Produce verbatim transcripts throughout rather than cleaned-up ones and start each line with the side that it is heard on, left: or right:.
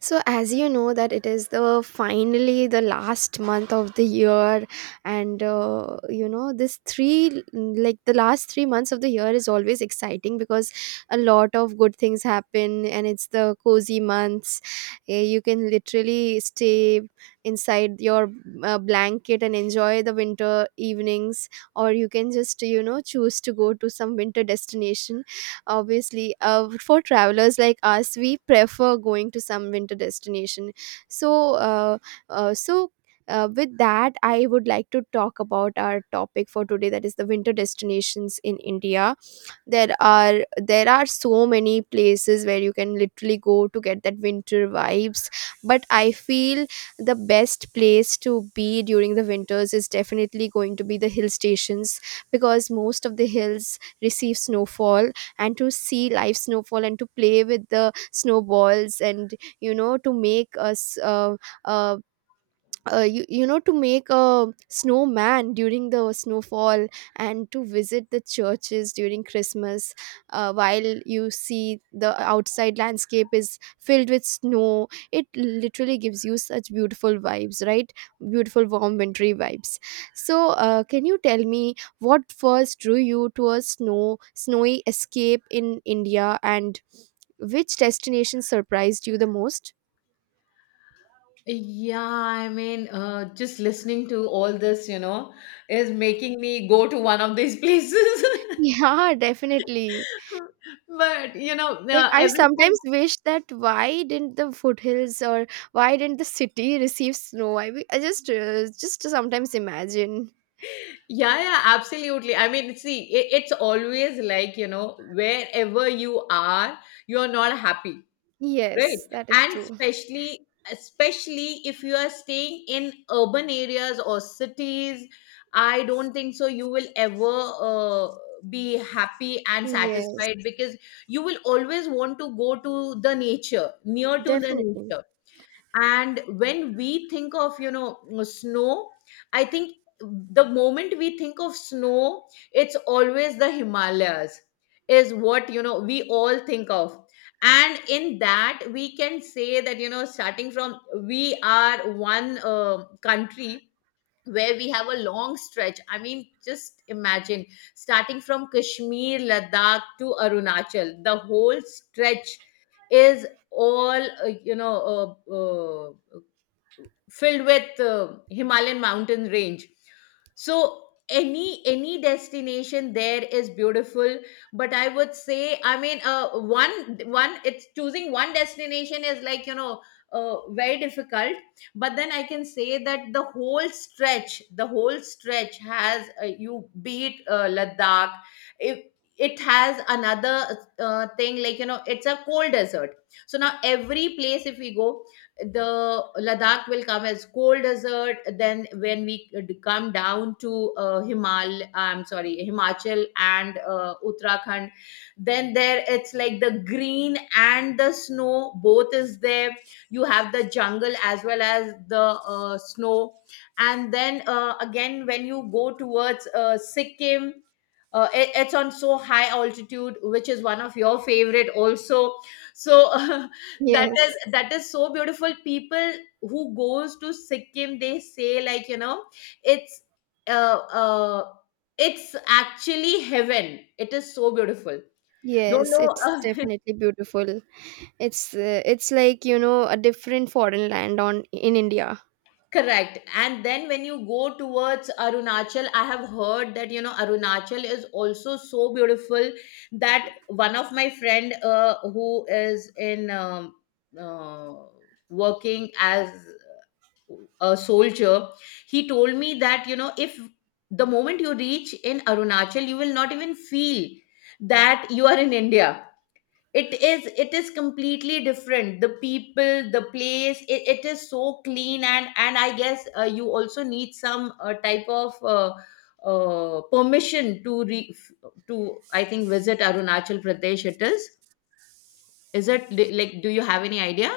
right: So as you know that it is the finally the last month of the year, and uh, you know, this three, like the last three months of the year, is always exciting because a lot of good things happen and it's the cozy months. Eh, you can literally stay inside your uh, blanket and enjoy the winter evenings, or you can just, you know, choose to go to some winter destination. Obviously, uh, for travelers like us, we prefer going to some winter destination. so uh, uh, so uh, with that, I would like to talk about our topic for today, that is the winter destinations in India. There are there are so many places where you can literally go to get that winter vibes, but I feel the best place to be during the winters is definitely going to be the hill stations, because most of the hills receive snowfall. And to see live snowfall and to play with the snowballs and, you know, to make us uh, uh, uh, you, you know to make a snowman during the snowfall, and to visit the churches during Christmas, uh, while you see the outside landscape is filled with snow, it literally gives you such beautiful vibes, right? Beautiful warm wintry vibes. So uh, can you tell me, what first drew you to a snow snowy escape in India, and which destination surprised you the most?
left: Yeah, I mean, uh, just listening to all this, you know, is making me go to one of these places.
right: Yeah, definitely.
left: But, you know,
right: Like
left: uh,
right: I
left: every time,
right: sometimes wish that why didn't the foothills or why didn't the city receive snow? I, be- I just uh, just sometimes imagine.
left: yeah, yeah, absolutely. I mean, see, it, it's always like, you know, wherever you are, you're not happy. Right,
right: Yes, that is
left: and
right: true.
left: especially especially if you are staying in urban areas or cities, I don't think so you will ever uh, be happy and
right: Yes,
left: satisfied, because you will always want to go to the nature, near to the
right: definitely.
left: nature. And when we think of, you know uh, snow, I think the moment we think of snow, it's always the Himalayas is what, you know, we all think of. And in that we can say that, you know, starting from, we are one uh, country where we have a long stretch. I mean, just imagine starting from Kashmir, Ladakh to Arunachal, the whole stretch is all uh, you know uh, uh, filled with uh, Himalayan mountain range. So any any destination there is beautiful, but I would say, I mean, uh, one one it's choosing one destination is like, you know, uh, very difficult. But then I can say that the whole stretch the whole stretch has uh, you beat uh, Ladakh, it, it has another uh, thing, like, you know, it's a cold desert. So now every place, if we go, the Ladakh will come as cold desert. Then when we d- come down to uh, Himal, I'm sorry, Himachal and uh, Uttarakhand, then there it's like the green and the snow both is there. You have the jungle as well as the uh, snow, and then uh, again when you go towards uh, Sikkim. Uh, it- it's on so high altitude, which is one of your favorite also. So that is
right: Yes.
left: that is so beautiful. People who goes to Sikkim, they say like, you know, it's uh, uh it's actually heaven, it is so beautiful. Don't
right: Yes,
left: know
right: it's
left: uh,
right: definitely beautiful. It's uh, it's like, you know, a different foreign land on in India.
left: correct. And then when you go towards Arunachal, I have heard that, you know, Arunachal is also so beautiful, that one of my friend uh, who is in um, uh, working as a soldier, he told me that, you know, if the moment you reach in Arunachal, you will not even feel that you are in India. It is it is completely different, the people, the place, it, it is so clean. and and I guess uh, you also need some uh, type of uh, uh, permission to re- to, I think, visit Arunachal Pradesh. It is is it li- like, do you have any idea?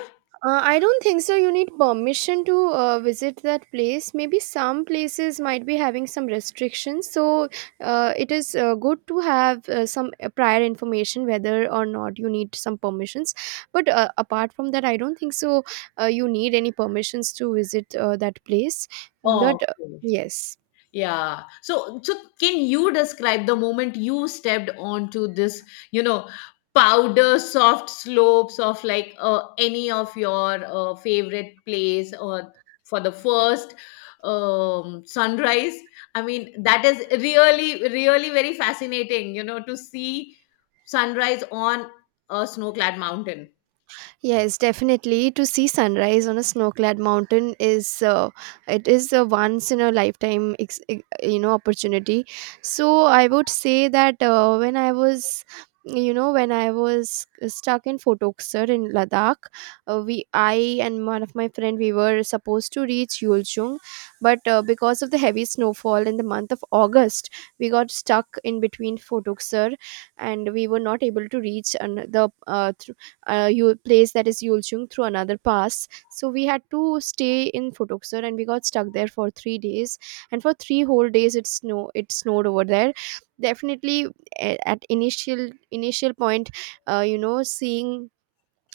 right: Uh, I don't think so. You need permission to uh, visit that place. Maybe some places might be having some restrictions. So uh, it is uh, good to have uh, some uh, prior information whether or not you need some permissions. But uh, apart from that, I don't think so. Uh, you need any permissions to visit uh, that place.
left: Oh.
right: But uh, yes.
left: Yeah. So, so can you describe the moment you stepped onto this, you know, powder soft slopes of, like, uh, any of your uh, favorite place, or for the first um, sunrise? I mean, that is really, really very fascinating, you know, to see sunrise on a snow-clad mountain.
right: Yes, definitely. To see sunrise on a snow-clad mountain is uh, it is a once in a lifetime ex- ex- you know opportunity. So I would say that uh, when I was, you know, when I was stuck in Photokser in Ladakh, uh, we I and one of my friend, we were supposed to reach Yulchung, but uh, because of the heavy snowfall in the month of August, we got stuck in between Photokser, and we were not able to reach an- the uh, uh, Yul- place, that is Yulchung, through another pass. So we had to stay in Futuksar and we got stuck there for three days. And for three whole days, it snow it snowed over there. Definitely, a- at initial initial point, uh, you know, seeing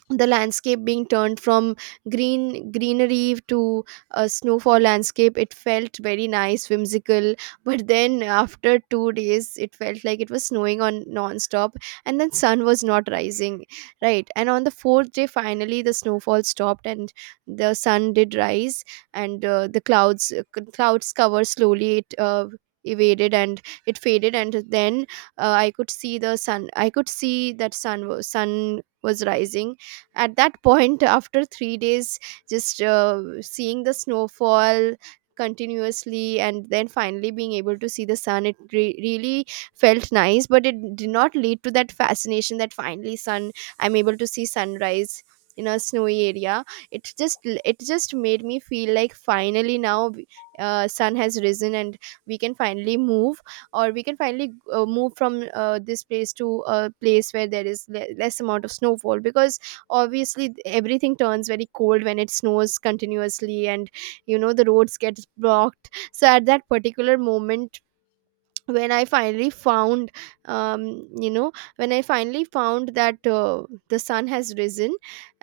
right: the landscape being turned from green greenery to a snowfall landscape, it felt very nice, whimsical. But then after two days, it felt like it was snowing on non-stop, and then sun was not rising, right? And on the fourth day, finally the snowfall stopped, and the sun did rise. And uh, the clouds uh, clouds cover slowly it uh, evaded and it faded, and then uh, I could see the sun, I could see that sun was sun was rising. At that point, after three days just uh, seeing the snowfall continuously and then finally being able to see the sun, it re- really felt nice, but it did not lead to that fascination that finally sun, I'm able to see sunrise in a snowy area. It just, it just made me feel like, finally now uh, sun has risen and we can finally move, or we can finally uh, move from uh, this place to a place where there is le- less amount of snowfall, because obviously th- everything turns very cold when it snows continuously, and, you know, the roads get blocked. So at that particular moment when I finally found, um, you know, when I finally found that uh, the sun has risen,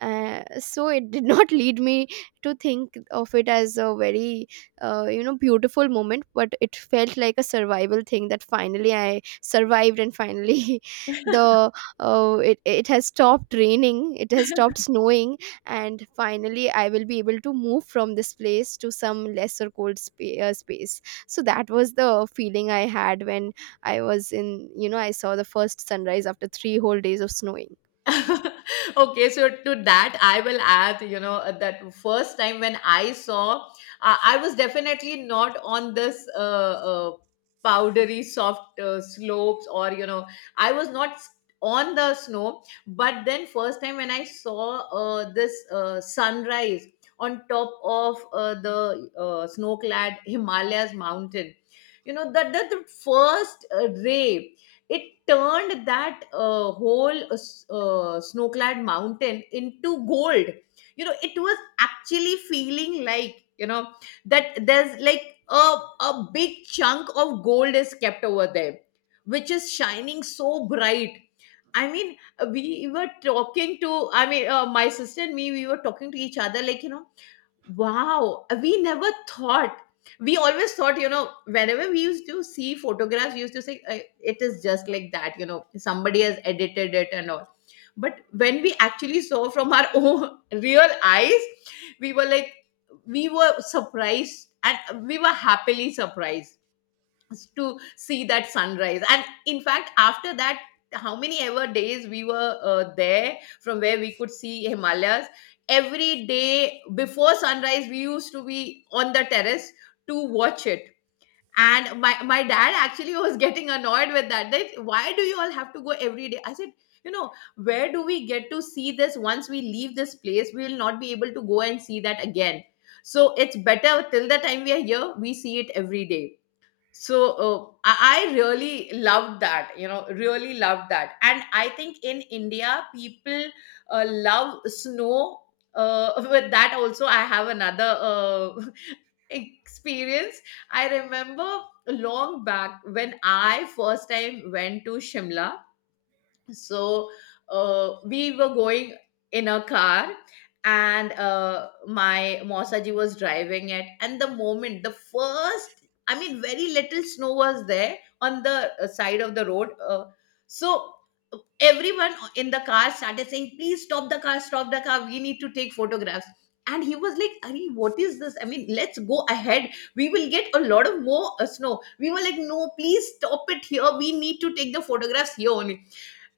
right: uh, so it did not lead me to think of it as a very uh, you know beautiful moment, but it felt like a survival thing, that finally I survived and finally the uh, it, it has stopped raining, it has stopped snowing, and finally I will be able to move from this place to some lesser cold spa- uh, space. So that was the feeling I had when I was in, you know, I saw the first sunrise after three whole days of snowing.
left: Okay, so to that I will add, you know, that first time when I saw, uh, I was definitely not on this uh, uh, powdery soft uh, slopes, or, you know, I was not s- on the snow, but then first time when I saw uh, this uh, sunrise on top of uh, the uh, snow clad Himalayas mountain, you know, that that the first uh, ray, it turned that uh, whole uh, s- uh, snow-clad mountain into gold. You know, it was actually feeling like, you know, that there's like a a big chunk of gold is kept over there, which is shining so bright. I mean, we were talking to, I mean, uh, my sister and me, we were talking to each other, like, you know, wow, we never thought. We always thought, you know, whenever we used to see photographs, we used to say, "Uh, it is just like that, you know, somebody has edited it and all." But when we actually saw from our own real eyes, we were like, we were surprised and we were happily surprised to see that sunrise. And in fact after that, how many ever days we were uh, there, from where we could see Himalayas, every day before sunrise we used to be on the terrace to watch it. And my, my dad actually was getting annoyed with that, that why do you all have to go every day. I said, you know, where do we get to see this? Once we leave this place, we will not be able to go and see that again. So it's better, till the time we are here, we see it every day. So uh, I, I really loved that, you know, really loved that. And I think in India people uh, love snow. Uh, with that also I have another uh, experience I remember. Long back, when I first time went to Shimla, so uh, we were going in a car, and uh, my Mosaji was driving it. And the moment the first, I mean, very little snow was there on the uh, side of the road, uh, so everyone in the car started saying, please stop the car, stop the car, we need to take photographs. And he was like, Ari, what is this, I mean, let's go ahead, we will get a lot of more uh, snow. We were like, no, please stop it here, we need to take the photographs here only.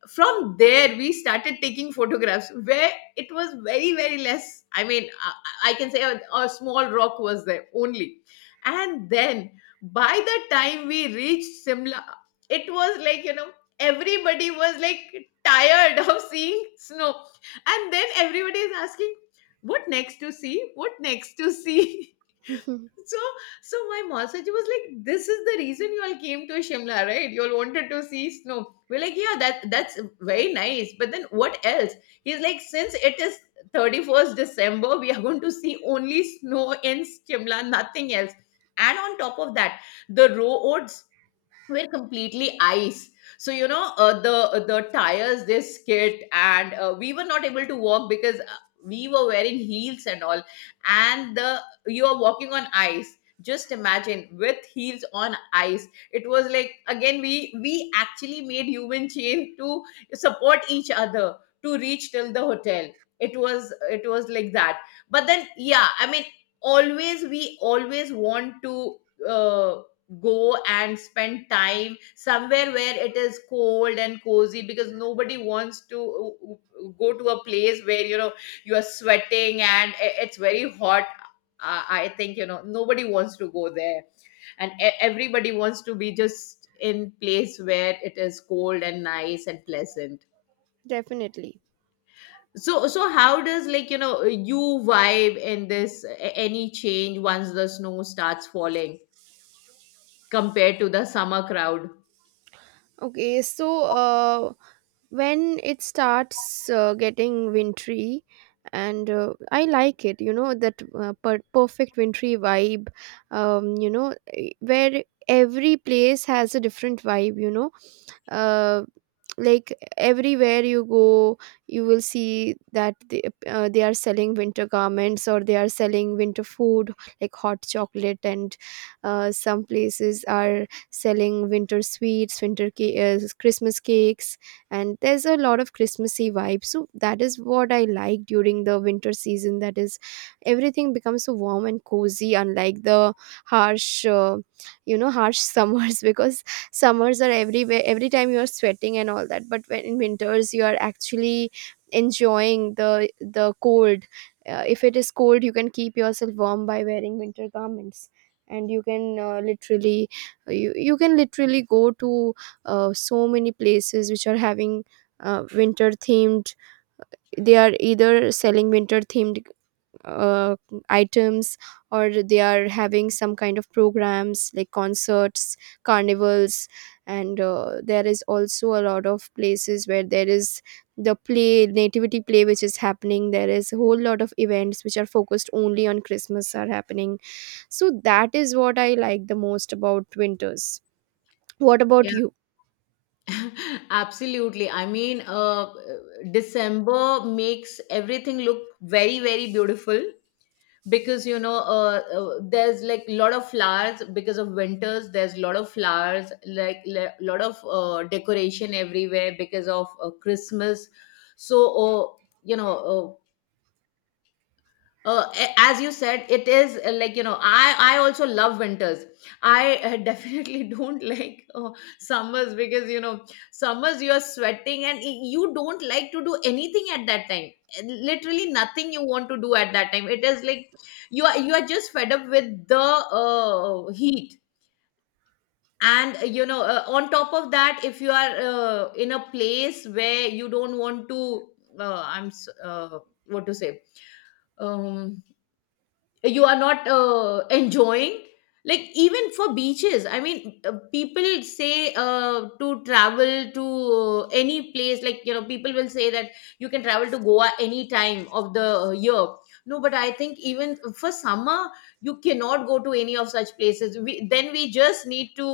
left: From there we started taking photographs where it was very, very less. I mean, i, I can say a, a small rock was there only. And then by the time we reached Simla, it was like, you know, everybody was like tired of seeing snow, and then everybody is asking, what next to see, what next to see. So, so my massage was like, "This is the reason you all came to Shimla, right? You all wanted to see snow." We're like, "Yeah, that that's very nice, but then what else?" He's like, "Since it is thirty-first December, we are going to see only snow in Shimla, nothing else." And on top of that, the roads were completely ice. So, you know, uh, the uh, the tires, they skid, and uh, we were not able to walk, because uh, we were wearing heels and all. And the you are walking on ice, just imagine, with heels on ice. It was like, again, we we actually made human chain to support each other to reach till the hotel. It was it was like that. But then, yeah, I mean, always we always want to uh, go and spend time somewhere where it is cold and cozy, because nobody wants to uh, uh, go to a place where, you know, you are sweating and i- it's very hot. uh, I think, you know, nobody wants to go there, and e- everybody wants to be just in place where it is cold and nice and pleasant.
right: Definitely.
left: So, so how does, like, you know, you vibe in this, a- any change once the snow starts falling compared to the summer crowd?
right: Okay, so uh, when it starts uh, getting wintry, and uh, I like it, you know, that uh, per- perfect wintry vibe. Um, you know, eh, where every place has a different vibe, you know, uh, like everywhere you go, you will see that they, uh, they are selling winter garments, or they are selling winter food like hot chocolate and uh, some places are selling winter sweets, winter ca- uh, Christmas cakes, and there's a lot of Christmassy vibe. So that is what I like during the winter season, that is everything becomes so warm and cozy, unlike the harsh uh, you know harsh summers, because summers are everywhere, every time you are sweating and all that, but when in winters you are actually enjoying the the cold. Uh, if it is cold, you can keep yourself warm by wearing winter garments, and you can uh, literally uh, you, you can literally go to uh, so many places which are having uh, winter themed, they are either selling winter themed uh, items, or they are having some kind of programs like concerts, carnivals, and uh, there is also a lot of places where there is the play nativity play which is happening, there is a whole lot of events which are focused only on Christmas are happening. So that is what I like the most about winters. What about you?
left: Absolutely. I mean, uh, December makes everything look very, very beautiful, because, you know, uh, uh, there's like a lot of flowers because of winters. There's a lot of flowers, like a lot of uh, decoration everywhere because of uh, Christmas. So, uh, you know, uh, uh, a- as you said, it is, uh, like, you know, i I also love winters. I uh, Definitely don't like uh, summers, because, you know, summers, you are sweating, and y- you don't like to do anything at that time. Uh, literally nothing you want to do at that time. It is like you are you are just fed up with the uh, heat. And uh, you know uh, on top of that, if you are uh, in a place where you don't want to, uh, i'm s- uh, what to say, um you are not uh, enjoying. Like, even for beaches, I mean, uh, people say uh, to travel to uh, any place. Like, you know, people will say that you can travel to Goa any time of the uh, year. No, but I think even for summer, you cannot go to any of such places. We, then we just need to,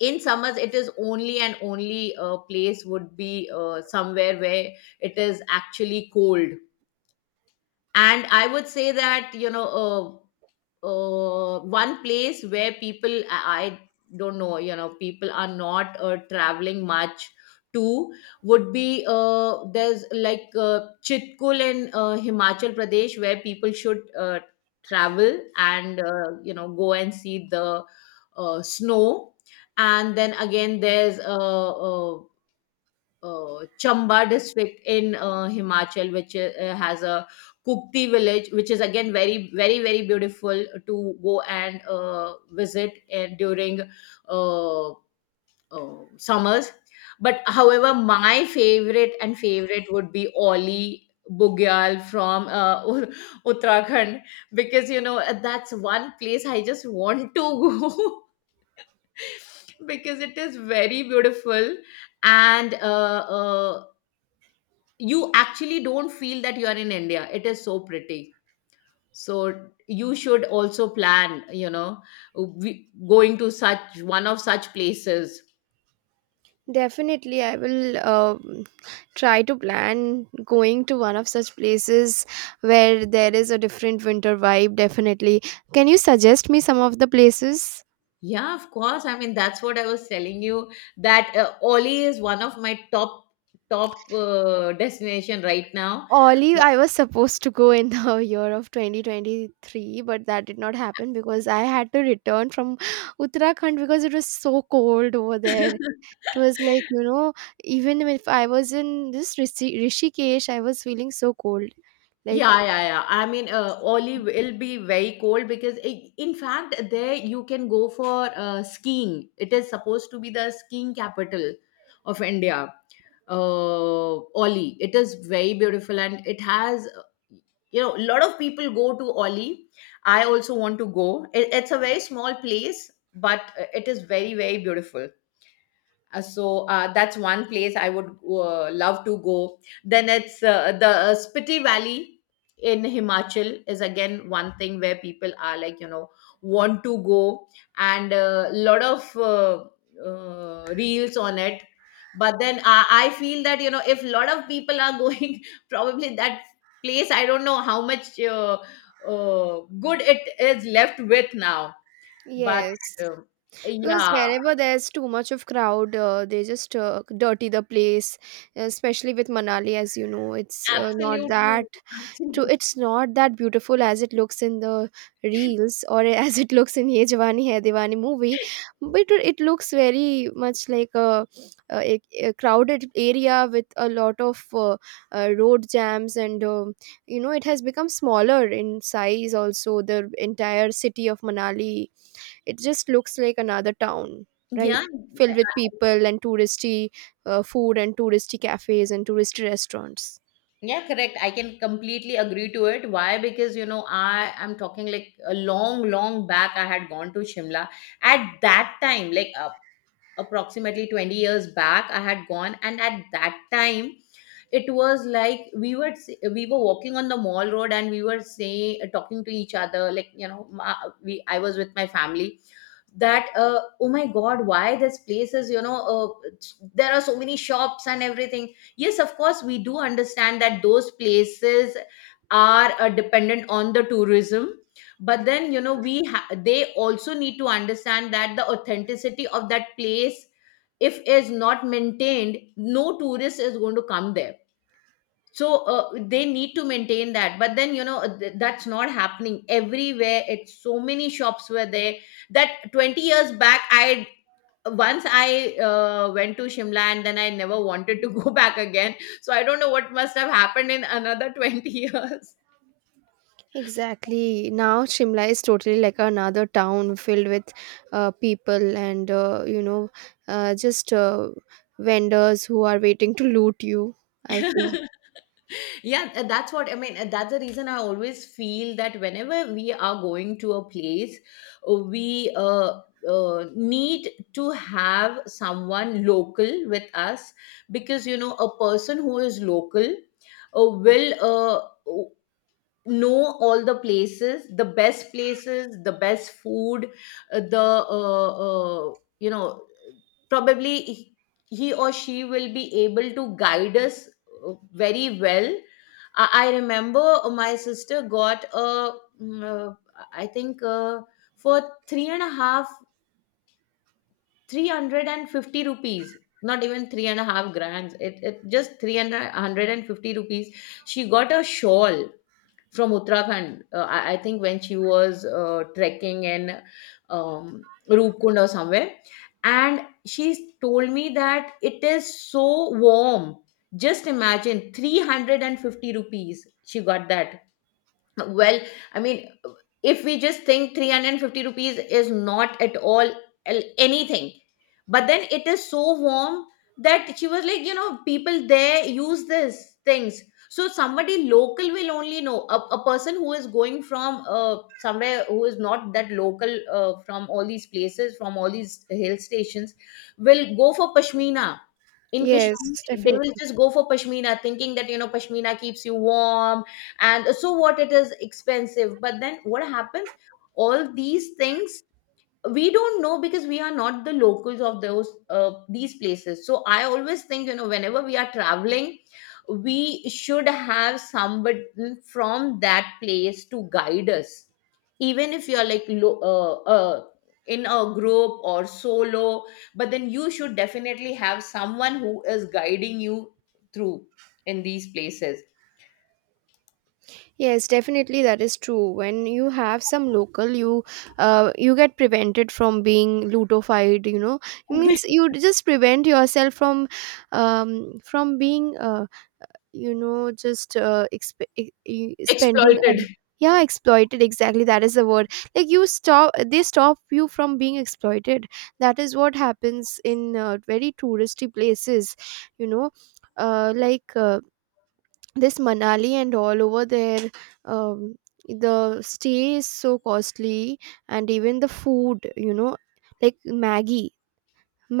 left: in summers, it is only and only uh, place would be uh, somewhere where it is actually cold. And I would say that, you know, uh, uh, one place where people, I, I don't know, you know, people are not uh, traveling much to would be uh, there's like uh, Chitkul in uh, Himachal Pradesh, where people should uh, travel and, uh, you know, go and see the uh, snow. And then again there's uh, uh, uh, Chamba district in uh, Himachal, which uh, has a Kukti village, which is again very, very, very beautiful to go and uh, visit, and during uh, uh, summers. But however, my favorite and favorite would be Oli Bugyal from uh, Ut- Uttarakhand, because you know that's one place I just want to go because it is very beautiful. And uh, uh, you actually don't feel that you are in India. It is so pretty, so you should also plan, you know we, going to such one of such places.
right: Definitely, I will uh, try to plan going to one of such places where there is a different winter vibe. Definitely. Can you suggest me some of the places?
left: Yeah, of course. I mean, that's what I was telling you, that uh, Oli is one of my top top uh, destination right now.
right: Oli, I was supposed to go in the year of twenty twenty-three, but that did not happen because I had to return from Uttarakhand because it was so cold over there. It was like, you know, even if I was in this Rishi- Rishikesh, I was feeling so cold. Like,
left: Yeah, yeah, yeah. I mean, uh, Oli will be very cold because, I in fact, there you can go for uh, skiing. It is supposed to be the skiing capital of India. Uh, Oli. It is very beautiful, and it has, you know, a lot of people go to Oli. I also want to go. It, it's a very small place, but uh, it is very, very beautiful. Uh, so uh, that's one place I would uh, love to go. Then it's uh, the uh, Spiti Valley in Himachal is again one thing where people are like, you know want to go, and a lot of uh, uh, reels on it. But then I, I feel that, you know if a lot of people are going, probably that place, I don't know how much uh, uh, good it is left with now. But
right: yes.
left: uh,
right: Because
left: yeah.
right: wherever there's too much of crowd, uh, they just uh, dirty the place, especially with Manali. As you know, it's uh, not
left: Absolutely.
right: that, to
left: Absolutely.
right: it's not that beautiful as it looks in the reels, or as it looks in Ye Jawani Hai Diwani movie, but it looks very much like a, a, a crowded area with a lot of uh, uh, road jams and, um, you know, it has become smaller in size also, the entire city of Manali. It just looks like another town, right?
left: Yeah, I-
right: Filled with
left: I-
right: people and touristy uh, food and touristy cafes and touristy restaurants.
left: yeah, correct. I can completely agree to it. Why? Because you know, I am talking like a long, long back. I had gone to Shimla at that time. Like uh, approximately twenty years back I had gone, and at that time it was like we were we were walking on the Mall Road, and we were saying talking to each other, like, you know, ma- we- I was with my family, that uh, oh my god, why this place is, you know uh, there are so many shops and everything. Yes, of course, we do understand that those places are uh, dependent on the tourism, but then, you know, we ha- they also need to understand that the authenticity of that place, if is not maintained, no tourist is going to come there. So uh, they need to maintain that, but then, you know, th- that's not happening everywhere. It's so many shops were there that twenty years back I, once I uh, went to Shimla, and then I never wanted to go back again. So I don't know what must have happened in another twenty years.
right: Exactly. Now Shimla is totally like another town filled with uh, people and uh, you know, uh, just uh, vendors who are waiting to loot you. I feel,
left: Yeah, uh, that's what I mean. Uh, that's the reason I always feel that whenever we are going to a place, uh, we uh, uh, need to have someone local with us, because you know, a person who is local uh, will uh, know all the places, the best places, the best food, uh, the uh, uh, you know, probably he he or she will be able to guide us uh, very well. i, I remember my sister got a mm, uh, I think uh, for three and a half, three hundred and fifty rupees, not even three and a half grands, it, it just three hundred and fifty rupees, she got a shawl from Uttarakhand. Uh, I, I think when she was uh, trekking in um, Rupkund or somewhere, and she told me that it is so warm. Just imagine, three hundred and fifty rupees she got that. Well, I mean, if we just think three hundred and fifty rupees is not at all el- anything, but then it is so warm that she was like, you know, people there use this things. So somebody local will only know. A, a person who is going from uh, somewhere, who is not that local uh, from all these places, from all these hill stations, will go for pashmina. In
right: yes,
left: Kashmir, they will
right: definitely.
left: just go for pashmina, thinking that you know, pashmina keeps you warm, and so what it is expensive, but then what happens, all these things we don't know, because we are not the locals of those uh, these places. So I always think, you know, whenever we are traveling, we should have somebody from that place to guide us, even if you're like, lo- uh, uh, in a group or solo, but then you should definitely have someone who is guiding you through in these places.
right: Yes, definitely that is true. When you have some local, you uh, you get prevented from being ludofied. You know, it means you just prevent yourself from, um, from being uh, you know, just uh, exp- e- e- spending. A,
left: Exploited.
right: yeah, exploited. Exactly, that is the word. Like you stop, they stop you from being exploited. That is what happens in uh, very touristy places. You know, uh, like. Uh, this Manali and all over there, um, the stay is so costly, and even the food, you know, like maggie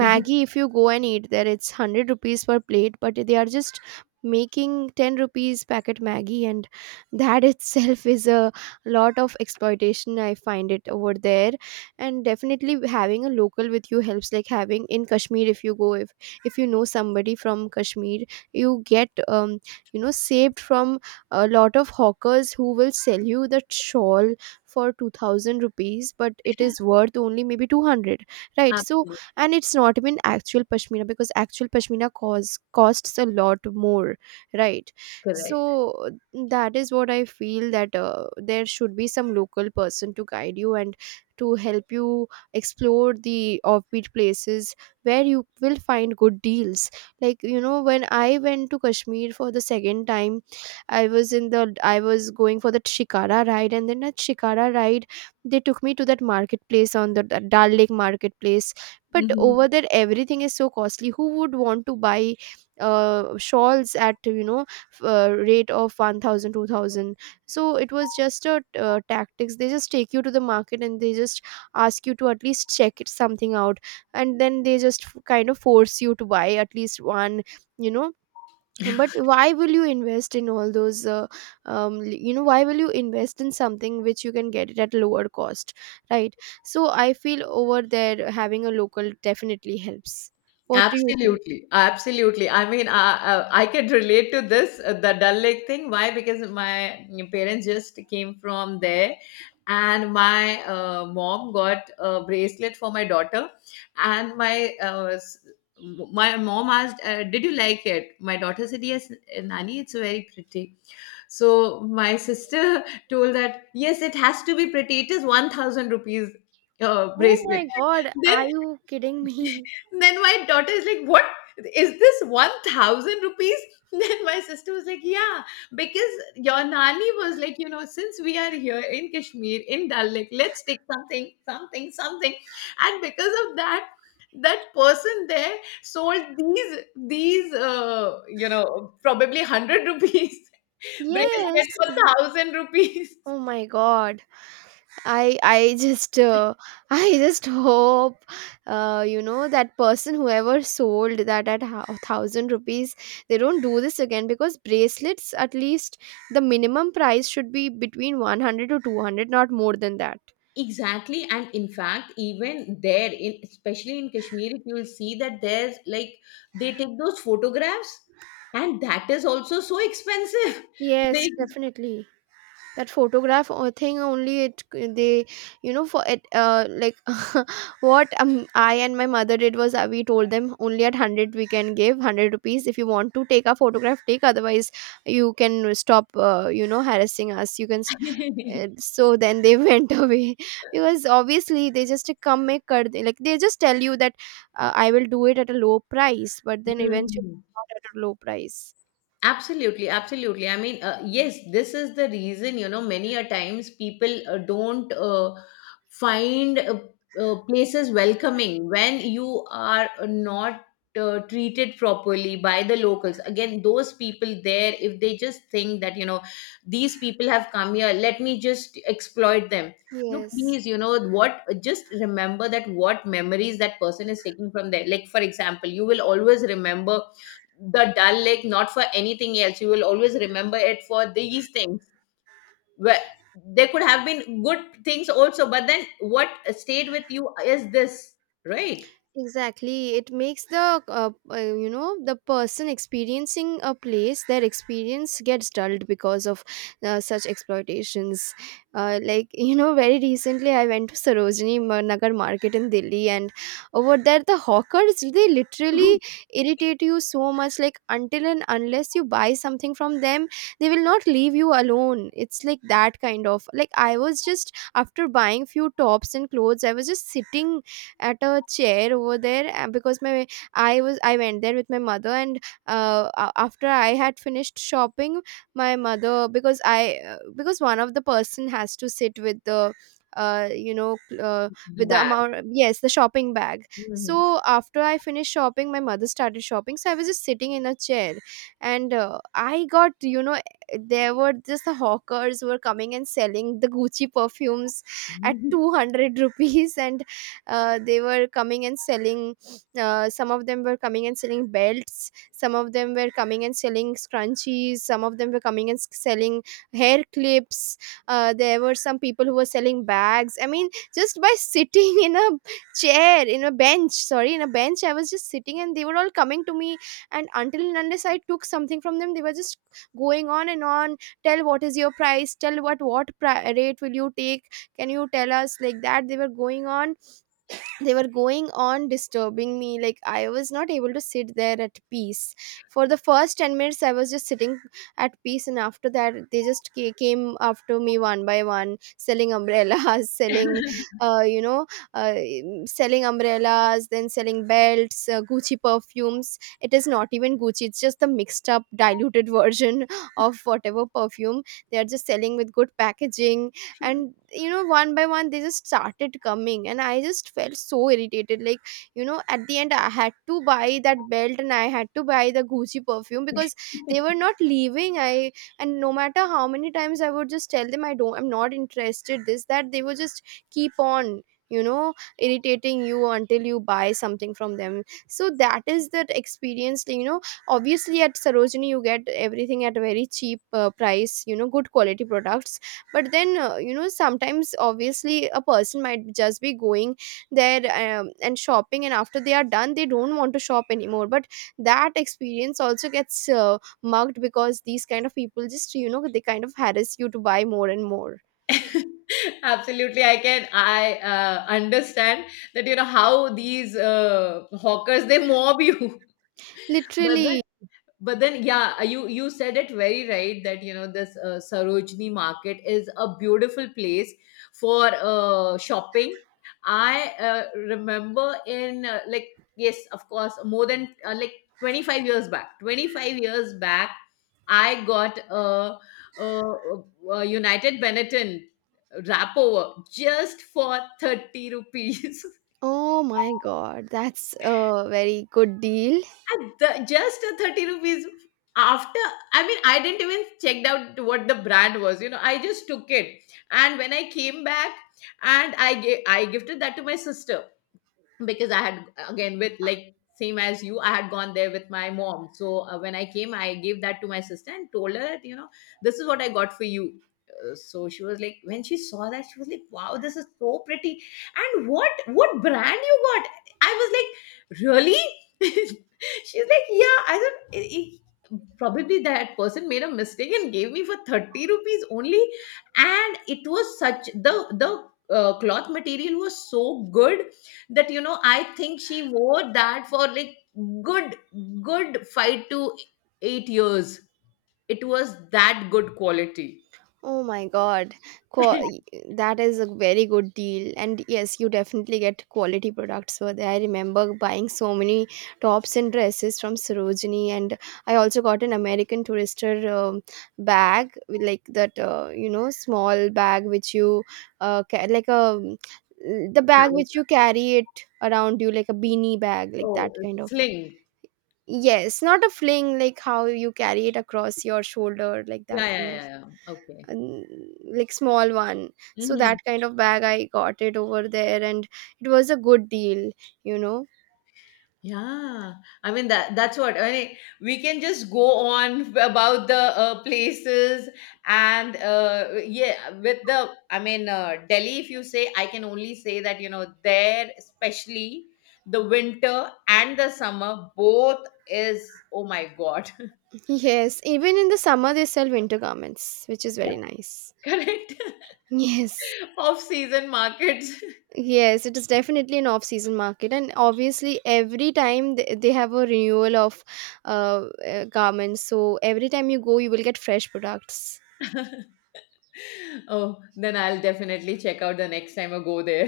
right: if you go and eat there, it's hundred rupees per plate, but they are just making ten rupees packet Maggie, and that itself is a lot of exploitation, I find it over there. And definitely having a local with you helps, like having in Kashmir, if you go, if, if you know somebody from Kashmir, you get, um, you know, saved from a lot of hawkers who will sell you that shawl for two thousand rupees, but it is worth only maybe two hundred, right? So
left: Absolutely.
right: and it's not even actual pashmina because actual pashmina cause costs a lot more, right?
left: Correct.
right: So that is what I feel, that uh, there should be some local person to guide you and to help you explore the offbeat places where you will find good deals. Like, you know when I went to Kashmir for the second time, i was in the I was going for the shikara ride, and then at shikara ride they took me to that marketplace on the Dal Lake marketplace. But over
left: Mhm.
right: there everything is so costly. Who would want to buy uh, shawls at, you know f- uh, rate of one thousand, two thousand? So it was just a uh, tactics. They just take you to the market and they just ask you to at least check it something out, and then they just f- kind of force you to buy at least one you know but why will you invest in all those uh, um, l- you know why will you invest in something which you can get it at lower cost, right? So I feel over there having a local definitely helps. What do you think?
left: Absolutely, absolutely. I mean, I I, I could relate to this, uh, the Dal Lake thing. Why? Because my parents just came from there, and my uh, mom got a bracelet for my daughter, and my uh, s- m- my mom asked, uh, "Did you like it?" My daughter said, "Yes, uh, Nani, it's very pretty." So my sister told that, "Yes, it has to be pretty. It is one thousand rupees uh,
right: Oh my
left: bracelet."
right: God,
left: Then
right: are you kidding me?
left: then my daughter is like, "What is this one thousand rupees?" Then my sister was like, "Yeah, because your Nani was like, you know, since we are here in Kashmir, in Dal Lake, let's take something, something, something." And because of that, that person there sold these, these, uh, you know, probably one hundred rupees
right: Yes.
left: bracelet for one thousand rupees.
right: Oh my God. I I just uh, I just hope uh, you know that person, whoever sold that at a thousand rupees, they don't do this again, because bracelets, at least the minimum price should be between one hundred to two hundred, not more than that.
left: Exactly, and in fact, even there, in especially in Kashmir, if you will see that there's like, they take those photographs, and that is also so expensive.
right: Yes,
left: They.
right: definitely. That photograph or thing only, it, they, you know for it uh like what, um I and my mother did was, uh, we told them, "Only at one hundred, we can give one hundred rupees. If you want to take a photograph, take. Otherwise you can stop uh, you know harassing us. You can s- uh, So then they went away, because obviously they just come, make kar de- like, they just tell you that uh, I will do it at a low price, but then eventually
left: Mm.
right: it's not at a low price.
left: Absolutely, absolutely. I mean, uh, yes, this is the reason, you know, many a times people uh, don't uh, find uh, uh, places welcoming, when you are not uh, treated properly by the locals. Again, those people there, if they just think that, you know, these people have come here, let me just exploit them. No,
right: Yes.
left: please, you know, what, just remember that what memories that person is taking from there. Like, for example, you will always remember the Dal Lake, not for anything else. You will always remember it for these things. Where there could have been good things also, but then what stayed with you is this, right?
right: Exactly. It makes the uh, uh, you know the person experiencing a place, their experience gets dulled because of uh, such exploitations. Uh, like you know, very recently I went to Sarojini Ma- Nagar market in Delhi, and over there the hawkers, they literally irritate you so much. Like, until and unless you buy something from them, they will not leave you alone. It's like that kind of. Like, I was just after buying few tops and clothes, I was just sitting at a chair over there, uh, because my, I was I went there with my mother, and uh, a- after I had finished shopping, my mother, because I uh, because one of the person has to sit with the, uh, you know cl- uh,
left: The
right: with the
left: bag.
right: amount, yes, the shopping bag.
left: Mhm.
right: So after I finished shopping, my mother started shopping, so I was just sitting in a chair, and uh, I got, you know there were just the hawkers who were coming and selling the Gucci perfumes at
left: Mhm.
right: two hundred rupees and uh, they were coming and selling, uh, some of them were coming and selling belts, some of them were coming and selling scrunchies, some of them were coming and s- selling hair clips, uh, there were some people who were selling bags. I mean, just by sitting in a chair, in a bench, sorry, in a bench, I was just sitting and they were all coming to me, and until and unless I took something from them, they were just going on and on. "Tell, what is your price? Tell, what what pri- rate will you take? Can you tell us?" Like that they were going on they were going on disturbing me. Like, I was not able to sit there at peace. For the first ten minutes I was just sitting at peace, and after that they just ca- came after me one by one, selling umbrellas selling uh, you know uh, selling umbrellas, then selling belts, uh, Gucci perfumes. It is not even Gucci, it's just the mixed up diluted version of whatever perfume they are just selling with good packaging. And, you know one by one they just started coming, and I just felt so irritated. Like, you know at the end I had to buy that belt and I had to buy the Gucci perfume because they were not leaving i, and no matter how many times I would just tell them, i don't i'm not interested, this, that," they would just keep on, you know irritating you until you buy something from them. So that is that experience. you know obviously at Sarojini you get everything at a very cheap uh, price, you know good quality products. But then, uh, you know sometimes obviously a person might just be going there, um, and shopping, and after they are done they don't want to shop anymore, but that experience also gets uh, mugged because these kind of people just, you know they kind of harass you to buy more and more.
left: Absolutely, I can. I uh, understand that, you know, how these uh, hawkers, they mob you. But then,
right: Literally.
left: but then yeah, uh, you, you said it very right that, you know, this uh, Sarojini market is a beautiful place for uh, shopping. I uh, remember in uh, like, yes, of course, more than uh, like twenty-five years back twenty-five years back I got a, a, a United Benetton wrapover just for thirty rupees.
right: Oh my God, that's a very good deal.
left: And the, just a thirty rupees, after, I mean, I didn't even checked out what the brand was, you know, I just took it. And when I came back, and I gave, I gifted that to my sister, because I had again, with like same as you, I had gone there with my mom. So uh, when I came, I gave that to my sister and told her that, you know, this is what I got for you. Uh, So she was like, when she saw that, she was like, "Wow, this is so pretty! And what what brand you got?" I was like, "Really?" She's like, "Yeah." I said, "I- I- "Probably that person made a mistake and gave me for thirty rupees only." And it was such, the the uh, cloth material was so good that, you know, I think she wore that for like good, good five to eight years. It was that good quality.
right: Oh my God. Qua That is a very good deal. And yes, you definitely get quality products over there. I remember buying so many tops and dresses from Sarojini, and I also got an American Tourister um, bag, with like that, uh, you know, small bag which you, uh, ca- like a, the bag which you carry it around you, like a beanie bag, like
left: Oh,
right: that kind of.
left: sling.
right: Yes, not a fling, like how you carry it across your shoulder, like that
left: Yeah, yeah,
right: kind of.
left: yeah, yeah. Okay.
right: n- like, small one. So
left: Mhm.
right: that kind of bag I got it over there, and it was a good deal you know
left: Yeah, I mean, that that's what I mean. We can just go on about the uh, places, and uh, yeah, with the, I mean, uh, Delhi. If you say, I can only say that, you know, there, especially the winter and the summer, both is, oh my god.
right: yes, even in the summer they sell winter garments, which is
left: Yeah,
right: very nice.
left: correct.
right: yes.
left: Off season markets.
right: Yes, it is definitely an off season market, and obviously every time they, they have a renewal of uh, uh, garments, so every time you go you will get fresh products.
left: Oh, then I'll definitely check out the next time I go there.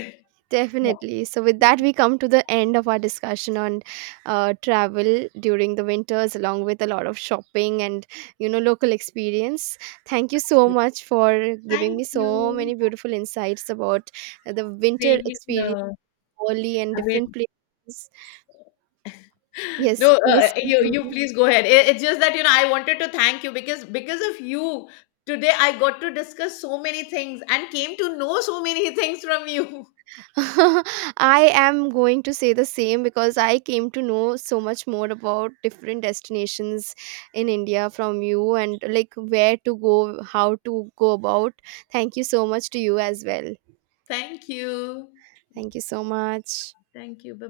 left: Yeah,
right: Definitely. So, with that, we come to the end of our discussion on uh, travel during the winters, along with a lot of shopping and, you know local experience. Thank you so
left: absolutely.
right: much for giving
left: Thank
right: me so
left: you.
right: many beautiful insights about the winter
left: Same.
right: experience,
left: Here.
right: Bali and
left: I mean.
right: different places. Yes,
left: No,
right: you were
left: uh,
right: saying
left: you, you
right: something.
left: please go ahead. It- it's just that, you know, I wanted to thank you, because because of you, today I got to discuss so many things and came to know so many things from you.
right: I am going to say the same, because I came to know so much more about different destinations in India from you, and like where to go, how to go about. Thank you so much to you as well.
left: Thank you.
right: Thank you so much.
left: Thank you. Bye.